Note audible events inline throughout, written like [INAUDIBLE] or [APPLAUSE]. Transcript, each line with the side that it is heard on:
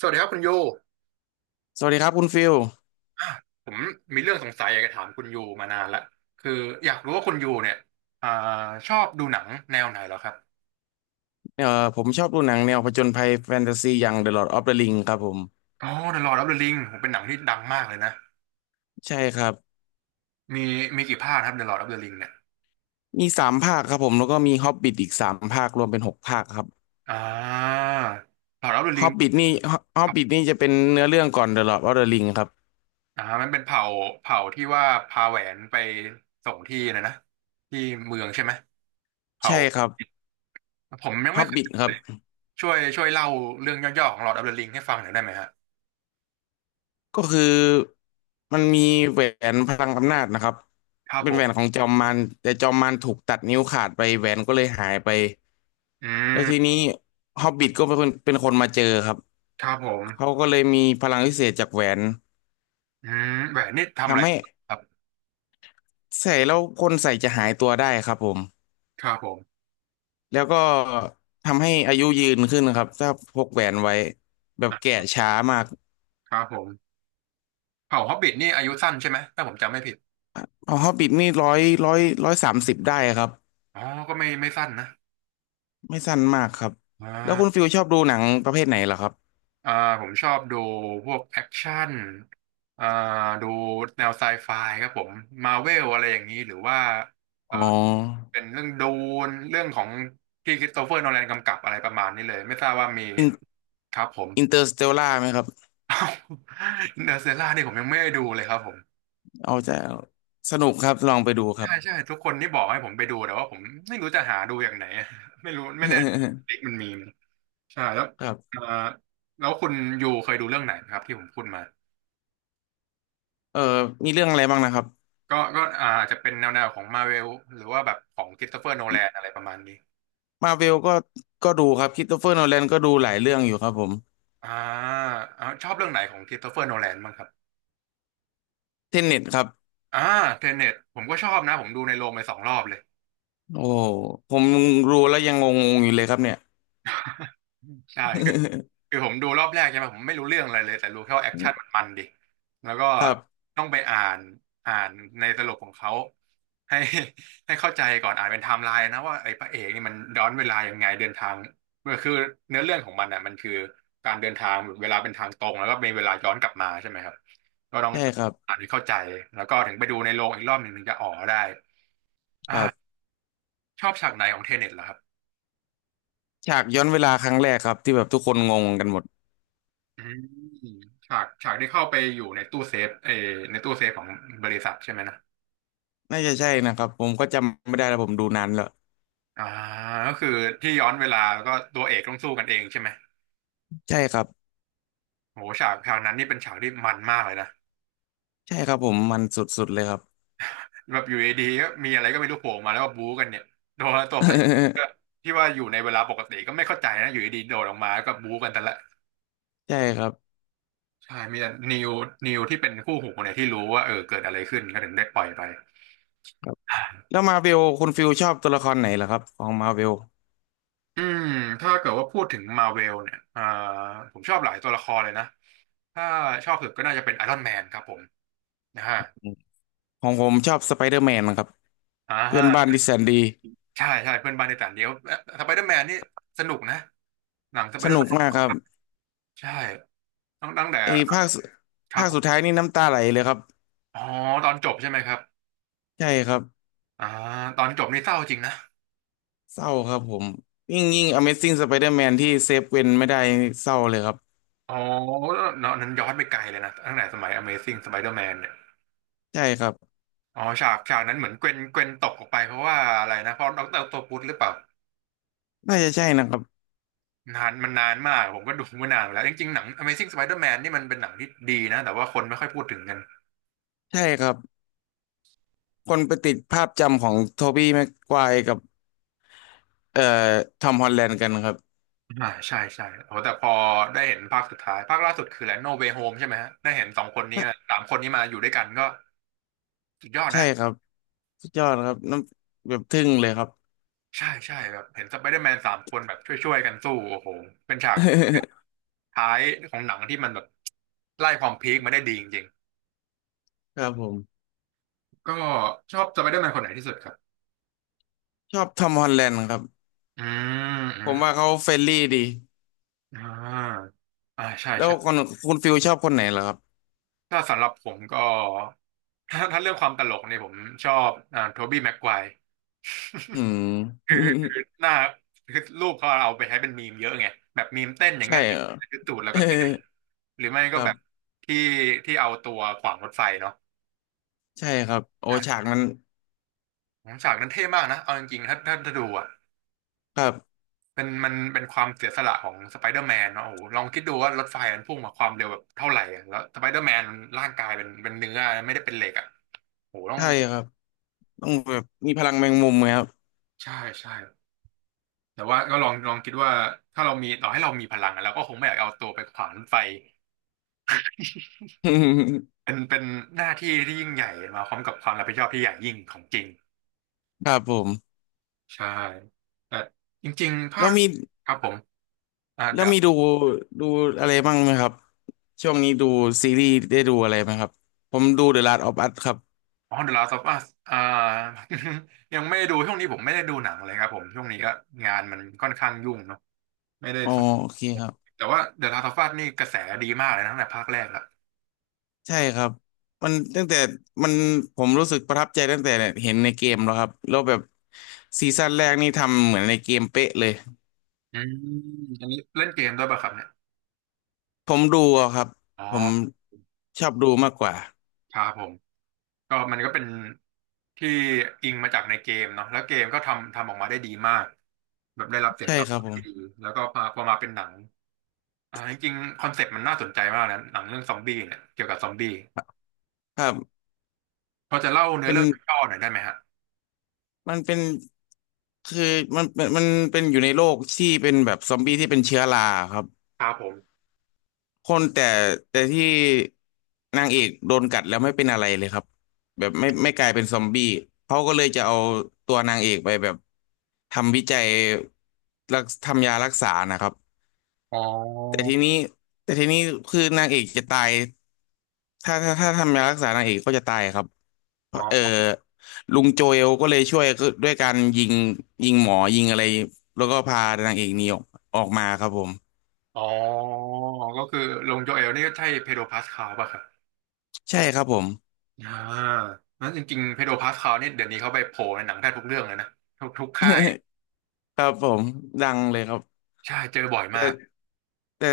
right: สวัสดีครับคุณยู
left: สวัสดีครับคุณฟิล
right: ผมมีเรื่องสงสัยอยากจะถามคุณยูมานานละคืออยากรู้ว่าคุณยูเนี่ยอ่าชอบดูหนังแนวไหนเหรอครับ
left: เอ่อผมชอบดูหนังแนวผจญภัยแฟนตาซีอย่าง The Lord of the Ring ครับผม
right: อ๋อ The Lord of the Ring ผมเป็นหนังที่ดังมากเลยนะ
left: ใช่ครับ
right: มีมีกี่ภาคครับ The Lord of the Ring เนี่ย
left: มีสามภาคครับผมแล้วก็มี Hobbit อีกสามภาครวมเป็น6 ภาคครับ
right: อ่า Lord of the Ring
left: Hobbit นี่
right: ครั
left: Hobbit
right: บ
left: นี่จะเป็นเนื้อเรื่องก่อน The Lord of the Ring ครับ
right: มันเป็นเผ่าที่ว่าพาแหวนไปส่งที่นะนะที่เมืองใช่ไหมเผ่า
left: ใช่ครับ
right: ผมยังไม่เคย
left: Hobbit
right: ดู
left: ครั
right: เล
left: บ
right: ยช่วยเล่าเรื่องย่อๆของ Lord of the Ring ให้ฟังหน่อยได้ไหมฮะ
left: ก็คือมันมีแหวนพลังอำนาจนะครับ
right: ครับ
left: เป็
right: ผ
left: นแหวน
right: ม
left: ของจอมมารแต่จอมมารถูกตัดนิ้วขาดไปแหวนก็เลยหายไป
right: อื
left: แล้วที
right: ม
left: นี้ฮอบบิ t ก็เป็นคนมาเจอครับ
right: ครับผม
left: เขาก็เลยมีพลังพิเศษจากแหวน
right: แหวนนี่ทำอะไร
left: ทำให้
right: ครับ
left: ใส่แล้วคนใส่จะหายตัวได้ครับผม
right: ครับผม
left: แล้วก็ทำให้อายุยืนขึ้นครับถ้าพกแหวนไว้แบบ
right: อ่
left: แก่
right: ะ
left: ช้ามาก
right: ครับผมเผ่าฮอบบิทนี่อายุสั้นใช่ไหมถ้าผมจำไม่ผิด
left: เอาฮอบบิทนี่ร้อย130ได้ครับ
right: อ๋อ ก็ไม่สั้นนะ
left: ไม่สั้นมากครับ
right: อ่
left: แล้วคุณ
right: า
left: ฟิลชอบดูหนังประเภทไหนเหรอครับ
right: อ่าผมชอบดูพวกแอคชั่นอ่าดูแนวไซไฟครับผมมาเวลอะไรอย่างนี้หรือว่าเอ่อ
left: อ๋อ
right: เป็นเรื่องดูนเรื่องของที่คริสโตเฟอร์โนแลนกำกับอะไรประมาณนี้เลย ไม่ทราบว่ามี
left: อิน
right: ครับผม
left: อินเตอร์สเตลล่าไหมครับ
right: [LAUGHS] เนเตอร์เซล่านี่ผมยังไม่ได้ดูเลยครับผม
left: เอาจะสนุกครับลองไปดูครั
right: ใช่
left: บ
right: ใช่ทุกคนที่บอกให้ผมไปดูแต่ว่าผมไม่รู้จะหาดูอย่างไหน [LAUGHS] ไม่รู้ไม่แน่เด็กมันมีไหมใช่แล้ว
left: [LAUGHS] ครั
right: เอ่
left: บ
right: อแล้วคุณยูเคยดูเรื่องไหนครับที่ผมพูดมา
left: เออมีเรื่องอะไรบ้างนะครับ
right: ก็อาจจะเป็นแนวของมาเวลหรือว่าแบบของค h ิส s ตเฟอร์โนแลนอะไรประมาณนี้
left: มาเวลก็ดูครับค h r สโตเฟอร์โนแลนก็ดูหลายเรื่องอยู่ครับผม
right: อ่าชอบเรื่องไหนของค h ิส s ตเฟอร์โนแลนบ้างครับ
left: เทนเน็ตครับ
right: อ่าเทเน็ตผมก็ชอบนะผมดูในโรงไปสองรอบเลย
left: โอ้ผมรู้แล้วยังงงๆอยู่เลยครับเนี่ย
right: ใช่ คือผมดูรอบแรกใช่ไหมผมไม่รู้เรื่องอะไรเลยแต่รู้แค่ว่าแอคชั่นมัน
left: [LAUGHS]
right: มันดิแล้วก็
left: ครับ
right: ต้องไปอ่านในสรุปของเขาให้ [LAUGHS] ให้เข้าใจก่อนอ่านเป็นไทม์ไลน์นะว่าไอ้พระเอกนี่มันย้อนเวลายังไงเดินทางมันคือเนื้อเรื่องของมันอ่ะมันคือการเดินทางเวลาเป็นทางตรงแล้วก็มีเวลาย้อนกลับมาใช่ไหมครับก็ต้อง
left: ใช่ครับ
right: อ่านให้เข้าใจแล้วก็ถึงไปดูในโรงอีกรอบหนึ่งถึงจะอ๋อได้
left: ครั
right: อ่า
left: บ
right: ชอบฉากไหนของเทเน็ตเหรอครับ
left: ฉากย้อนเวลาครั้งแรกครับที่แบบทุกคนงงกันหมด
right: อืมฉากที่เข้าไปอยู่ในตู้เซฟในตู้เซฟของบริษัทใช่ไหมนะ
left: น่าจะใช่นะครับผมก็จำไม่ได้แล้วผมดูนานแล้ว
right: อ่าก็คือที่ย้อนเวลาแล้วก็ตัวเอกต้องสู้กันเองใช่ไหม
left: ใช่ครับ
right: โหฉากนั้นนี่เป็นฉากที่มันมากเลยนะ
left: ใช่ครับผมมันสุดๆเลยครับ
right: แบบอยู่ดีๆก็มีอะไรก็ไม่รู้โผล่มาแล้วก็บู๊กันเนี่ยตัวพระเอกก็
left: [LAUGHS]
right: ที่ว่าอยู่ในเวลาปกติก็ไม่เข้าใจนะอยู่ดีๆโดดออกมาแล้วก็บู๊กันแต่ละ
left: ใช่ครับ
right: ใช่มีแต่นิวที่เป็นคู่หูเนี่ยที่รู้ว่าเออเกิดอะไรขึ้นก็ถึงได้ปล่อยไป
left: ครับแล้วมาเวลคุณฟิลชอบตัวละครไหนเหรอครับของมาเวล
right: อืมถ้าเกิดว่าพูดถึงมาเวลเนี่ยผมชอบหลายตัวละครเลยนะ ถ้าชอบสุดก็น่าจะเป็นไอรอนแมนครับผมนะฮะ
left: ของผมชอบสไปเดอร์แมนครับ
right: อ่า
left: เพื่อ
right: ฮะ
left: นบ้านที่แสนดี
right: ใช่ใช่เพื่อนบ้านในต่างเดียวสไปเดอร์แมนนี่สนุกนะหนังสไป
left: ส
right: เดอร์
left: นุ
right: แม
left: ก
right: น
left: มากครับ
right: ใช่ตั้งแต่
left: ไอ้
right: ครับ
left: ภาค
right: ผ
left: สุดท้า
right: ม
left: ยนี่น้ำตาไหลเลยครับ
right: อ๋อตอนจบใช่ไหมครับ
left: ใช่ครับ
right: อ่าตอนจบนี่เศร้าจริงนะ
left: เศร้าครับผมยิ่งยิ่ง Amazing Spider-Man ที่เซฟเวนไม่ได้เศร้าเลยครับ
right: อ๋อเนาะนั้นย้อนไปไกลเลยนะตั้งแต่สมัย Amazing Spider-Man เนี่ย
left: ใช่ครับ
right: อ๋อฉากนั้นเหมือนเกวนตกออกไปเพราะว่าอะไรนะเพราะดอกเตอร์ออคโตปุสหรือเปล่า
left: น่าจะใช่นะครับ
right: นานมันนานมากผมก็ดูมานานแล้วจริงๆหนัง Amazing Spider-Man นี่มันเป็นหนังที่ดีนะแต่ว่าคนไม่ค่อยพูดถึงกัน
left: ใช่ครับคนไปติดภาพจำของโทบี้แม็กไกวร์กับเอ่อทอมฮอลแลนด์กันครับ
right: ใช่ใช่โอ้แต่พอได้เห็นภาคสุดท้ายภาคล่าสุดคืออะไรโนเวโฮมใช่ไหมฮะได้เห็นสองคนนี้
left: น่ะ
right: มาสามคนนี้มาอยู่ด้วยกันก็สุดยอด
left: ใช่
right: นะ
left: ครับสุดยอดครับน้ำแบบทึ่งเลยครับ
right: ใช่ใช่แบบเห็นสไปเดอร์แมนสามคนแบบช่วยๆกันสู้โอ้โหเป็นฉาก
left: [LAUGHS]
right: ท้ายของหนังที่มันแบบไล่ความพีคมาได้ดีจริง
left: ครับผม
right: ๆก็ชอบสไปเดอร์แมนคนไหนที่สุดครับ
left: ชอบทอมฮอลแลนด์ครับ
right: อืมอื
left: ผ
right: ม
left: มว่าเขาเฟรนลี่ดี
right: อ่าใช่
left: แล้ว
right: ใช่
left: คุณฟิลชอบคนไหนเหรอครับ
right: ถ้าสำหรับผมก็ถ้าเรื่องความตลกเนี่ยผมชอบโทบี้แม็กไกวร์
left: อื
right: คือ
left: ม
right: คือหน้าคือรูปเขาเอาไปใช้เป็นมีมเยอะไงแบบมีมเต้นอ
left: [LAUGHS]
right: ย่าง
left: ใช่
right: เงี้ย
left: เหรอ
right: คือตูดแล้วก็เต้น
left: [LAUGHS]
right: หรือไม่
left: ค
right: ก็
left: รั
right: แบ
left: บ
right: บที่ที่เอาตัวขวางรถไฟเนาะ
left: ใช่ครับโอฉา
right: อ่ะ
left: กมัน
right: ฉากนั้นเท่มากนะเอาจริงๆถ้าดูอ่ะ
left: ครับ
right: เป็นมันเป็นความเสียสละของสไปเดอร์แมนเนาะโอ้โหลองคิดดูว่ารถไฟมันพุ่งมาความเร็วแบบเท่าไหร่อะแล้วสไปเดอร์แมนร่างกายเป็นเนื้อไม่ได้เป็นเหล็กอ่ะโอ้โหต้อง
left: ใช่ครับต้องแบบมีพลังแมงมุมไหมครับ
right: ใช่ใช่แต่ว่าก็ลองคิดว่าถ้าเรามีต่อให้เรามีพลังอะเราก็คงไม่อยากเอาตัวไปขวางรถไฟ เป็
left: [LAUGHS]
right: นเป็นหน้าที่ที่ยิ่งใหญ่มาพร้อมกับความรับผิดชอบที่ใหญ่ยิ่งของจริง
left: ครับผม
right: ใช่แต่จริงๆภา
left: แล้ว
right: ค
left: มี
right: ครับผมอ่า
left: แล้ว
right: เดี๋
left: มีดูอะไรบ้างไหมครับช่วงนี้ดูซีรีส์ได้ดูอะไรไหมครับผมดู The Last of Us ครับ
right: อ๋อ The Last of Us อ่า [LAUGHS] ยังไม่ได้ดูช่วงนี้ผมไม่ได้ดูหนังเลยครับผมช่วงนี้ก็งานมันค่อนข้างยุ่งเนาะไม่ได้
left: อ๋อ
right: สม
left: โอเคครับ
right: แต่ว่า The Last of Us นี่กระแสดีมากเลยนะตั้งแต่ภาคแรกละ
left: ใช่ครับมันตั้งแต่มันผมรู้สึกประทับใจตั้งแต่เห็นในเกมแล้วครับแล้วแบบซีซั่นแรกนี่ทำเหมือนในเกมเป๊ะเลย
right: อืมอันนี้เล่นเกมด้วยป่ะครับเนี่ย
left: ผมดูอะครับ
right: อ๋อ
left: ผมชอบดูมากกว่า
right: ครับผม มันก็เป็นที่อิงมาจากในเกมเนาะแล้วเกมก็ทำออกมาได้ดีมากแบบได้รับเสียง
left: ใช่
right: ตอบ
left: ครับ
right: รับ
left: ผ
right: ที่ดี
left: ม
right: แล้วก็พอมาเป็นหนังอ่าจริงๆคอนเซ็ปต์มันน่าสนใจมากนะหนังเรื่องซอมบี้เนี่ยเกี่ยวกับซอมบี้
left: ครับ
right: พอจะเล่าเนื้อ
left: เป็น
right: เรื่องย่อหน่อยได้ไหมฮะ
left: มันเป็นคือมันเป็นอยู่ในโลกที่เป็นแบบซอมบี้ที่เป็นเชื้อราครับ
right: ครับผม
left: คนแต่แต่ที่นางเอกโดนกัดแล้วไม่เป็นอะไรเลยครับแบบไม่กลายเป็นซอมบี้เขาก็เลยจะเอาตัวนางเอกไปแบบทำวิจัยทำยารักษานะครับ
right: อ๋อ
left: แต่ทีนี้แต่ทีนี้คือนางเอกจะตาย ถ้าทำยารักษานางเอกก็จะตายครับ
right: อ๋
left: เออ
right: อ
left: ลุงโจเอลก็เลยช่วยก็ด้วยการยิงยิงหมอยิงอะไรแล้วก็พานางเอกหนีออกมาครับผม
right: อ๋อก็คือลงโจเอลนี่ก็ใช่เพโดรพาสคาลป่ะครับ
left: ใช่ครับผม
right: อ่านั้นจริงๆเพโดรพาสคาลนี่เดี๋ยวนี้เขาไปโผล่ในหนังแทบทุกเรื่องเลยนะทุกค่าย
left: [LAUGHS] ครับผมดังเลยครับ
right: ใช่เจอบ่อยมา
left: แต่
right: ก
left: แต่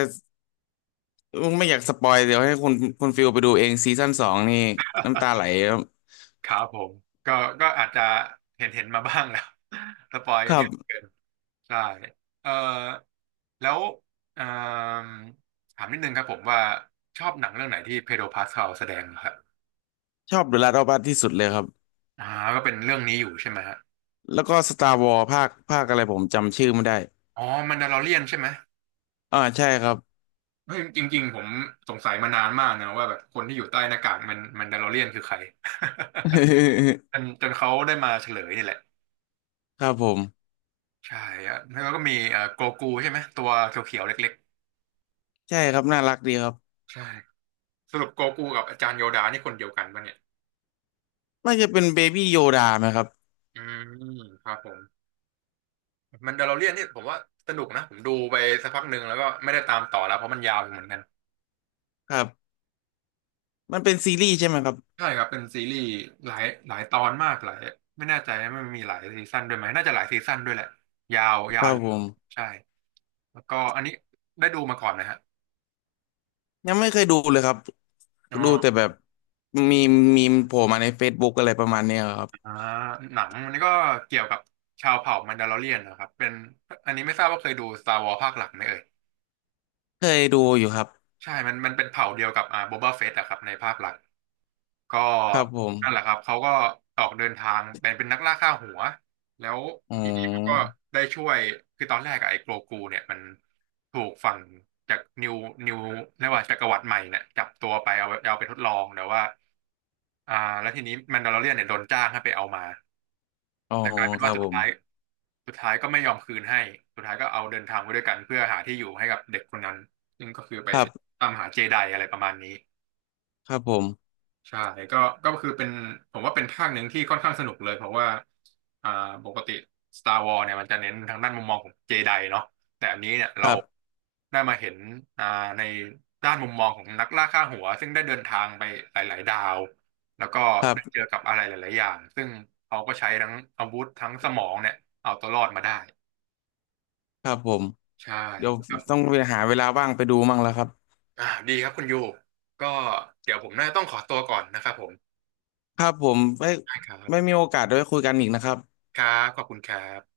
left: ไม่อยากสปอยเดี๋ยวให้คุณฟิลไปดูเองซีซั่น 2นี่น้ำตาไหลครับ
right: ครับผมก็ก็อาจจะเห็นมาบ้างแล้ว [LAUGHS] สปอย
left: ค
right: กัน
left: รั
right: เยอะเกิ
left: บ
right: นใช่เออแล้วเอิ่มถามนิดนึงครับผมว่าชอบหนังเรื่องไหนที่เพโดรพาสคาลแสดงเรครับ
left: ชอบเดอะลาสต์อออัสที่สุดเลยครับ
right: อ่าก็เป็นเรื่องนี้อยู่ใช่ไหมฮะ
left: แล้วก็สตาร์วอ s ภาคอะไรผมจำชื่อไม่ได้
right: อ๋อมันดา l อเรียนใช่ไหม
left: อ่าใช่ครับ
right: เฮ้ยจริงๆผมสงสัยมานานมากนะว่าแบบคนที่อยู่ใต้หน้ากากมันมันดาลอเรียนคือใคร [LAUGHS] จนเขาได้มาเฉลยนี่แหละ
left: [LAUGHS] ครับผม
right: ใช่อะแล้วก็มีโกกูใช่ไหมตัวเขียวๆเล็ก
left: ใช่ครับน่ารักดีครับ
right: ๆใช่ สรุปโกกูกับอาจารย์โยดานี่คนเดียวกันปะเนี่ย
left: น่าจะเป็นเบบี้โยดาไหมครับ
right: อืมครับผมมันเดลโลเรียนนี่ผมว่าสนุกนะ ผมดูไปสักพักหนึ่งแล้วก็ไม่ได้ตามต่อแล้วเพราะมันยาวเหมือนกัน
left: ครับมันเป็นซีรีส์ใช่ไหมครับ
right: ใช่ครับเป็นซีรีส์หลายตอนมากหลายไม่แน่ใจนะมันมีหลายซีซั่นด้วยไหมน่าจะหลายซีซั่นด้วยแหละ ยาว
left: ค
right: ยาว
left: รั
right: อ
left: บ
right: ยู่
left: ผม
right: ใช่ แล้วก็อันนี้ได้ดูมาก่อนนะฮะ
left: ยังไม่เคยดูเลยครับ
right: อ๋อ
left: ดูแต่แบบมีมีมโผล่มาใน Facebook อะไรประมาณเนี้ยครับ
right: อ่าหนังอันนี้ก็เกี่ยวกับชาวเผ่ามันดาโลอเรียนนะครับเป็นอันนี้ไม่ทราบว่าเคยดู Star Wars ภาคหลักไหมเอ่ย
left: เคยดูอยู่ครับ
right: ใช่มันเป็นเผ่าเดียวกับอ่าโบบาเฟตอะครับในภาคหลัก ก็
left: ครับผม
right: นั่นแหละครับเขาก็ออกเดินทางเป็นนักล่าค่าหัวแล้ว
left: อ๋อ
right: ทีนี้เขาก็ได้ช่วยคือตอนแรกอะไอ้โกรกูเนี่ยมันถูกฝั่งจากนิวเรียกว่าจักรวรรดิใหม่เนี่ยจับตัวไปเอาไปทดลองแต่ว่าอ่าแล้วทีนี้แมนดาลอเรียนเนี่ยโดนจ้างให้ไปเอามา
left: อ๋อ
right: แต่กลายเป็น
left: ครั
right: ว่า
left: บ
right: สุด
left: ผม
right: ท้ายสุดท้ายก็ไม่ยอมคืนให้สุดท้ายก็เอาเดินทางไปด้วยกันเพื่อหาที่อยู่ให้กับเด็กคนนั้นซึ่งก็คือไป
left: ครับ
right: ตามหาเจไดอะไรประมาณนี้
left: ครับผม
right: ใช่ก็ก็คือเป็นผมว่าเป็นภาคหนึ่งที่ค่อนข้างสนุกเลยเพราะว่าอ่าปกติ Star Wars เนี่ยมันจะเน้นทางด้านมุมมองของเจไดเนาะแต่อันนี้เนี่ย
left: ค
right: เรา
left: รับ
right: ได้มาเห็นอ่าในด้านมุมมองของนักล่าค่าหัวซึ่งได้เดินทางไปหลายๆดาวแล้วก็
left: ครั
right: ได้เจอ
left: บ
right: กับอะไรหลายๆอย่างซึ่งเขาก็ใช้ทั้งอาวุธทั้งสมองเนี่ยเอาตัวรอดมาได้
left: ครับผม
right: ใช่
left: เดี๋ยว
right: ครั
left: ต้
right: บ
left: องไปหาเวลาว่างไปดูมั่งแล้วครับ
right: อ่าดีครับคุณยูก็เดี๋ยวผมน่าจะต้องขอตัวก่อนนะครับผม
left: ครับผมไม่
right: ได้ครั
left: ไม่
right: บ
left: มีโอกาสได้คุยกันอีกนะครับ
right: ครับขอบคุณครับ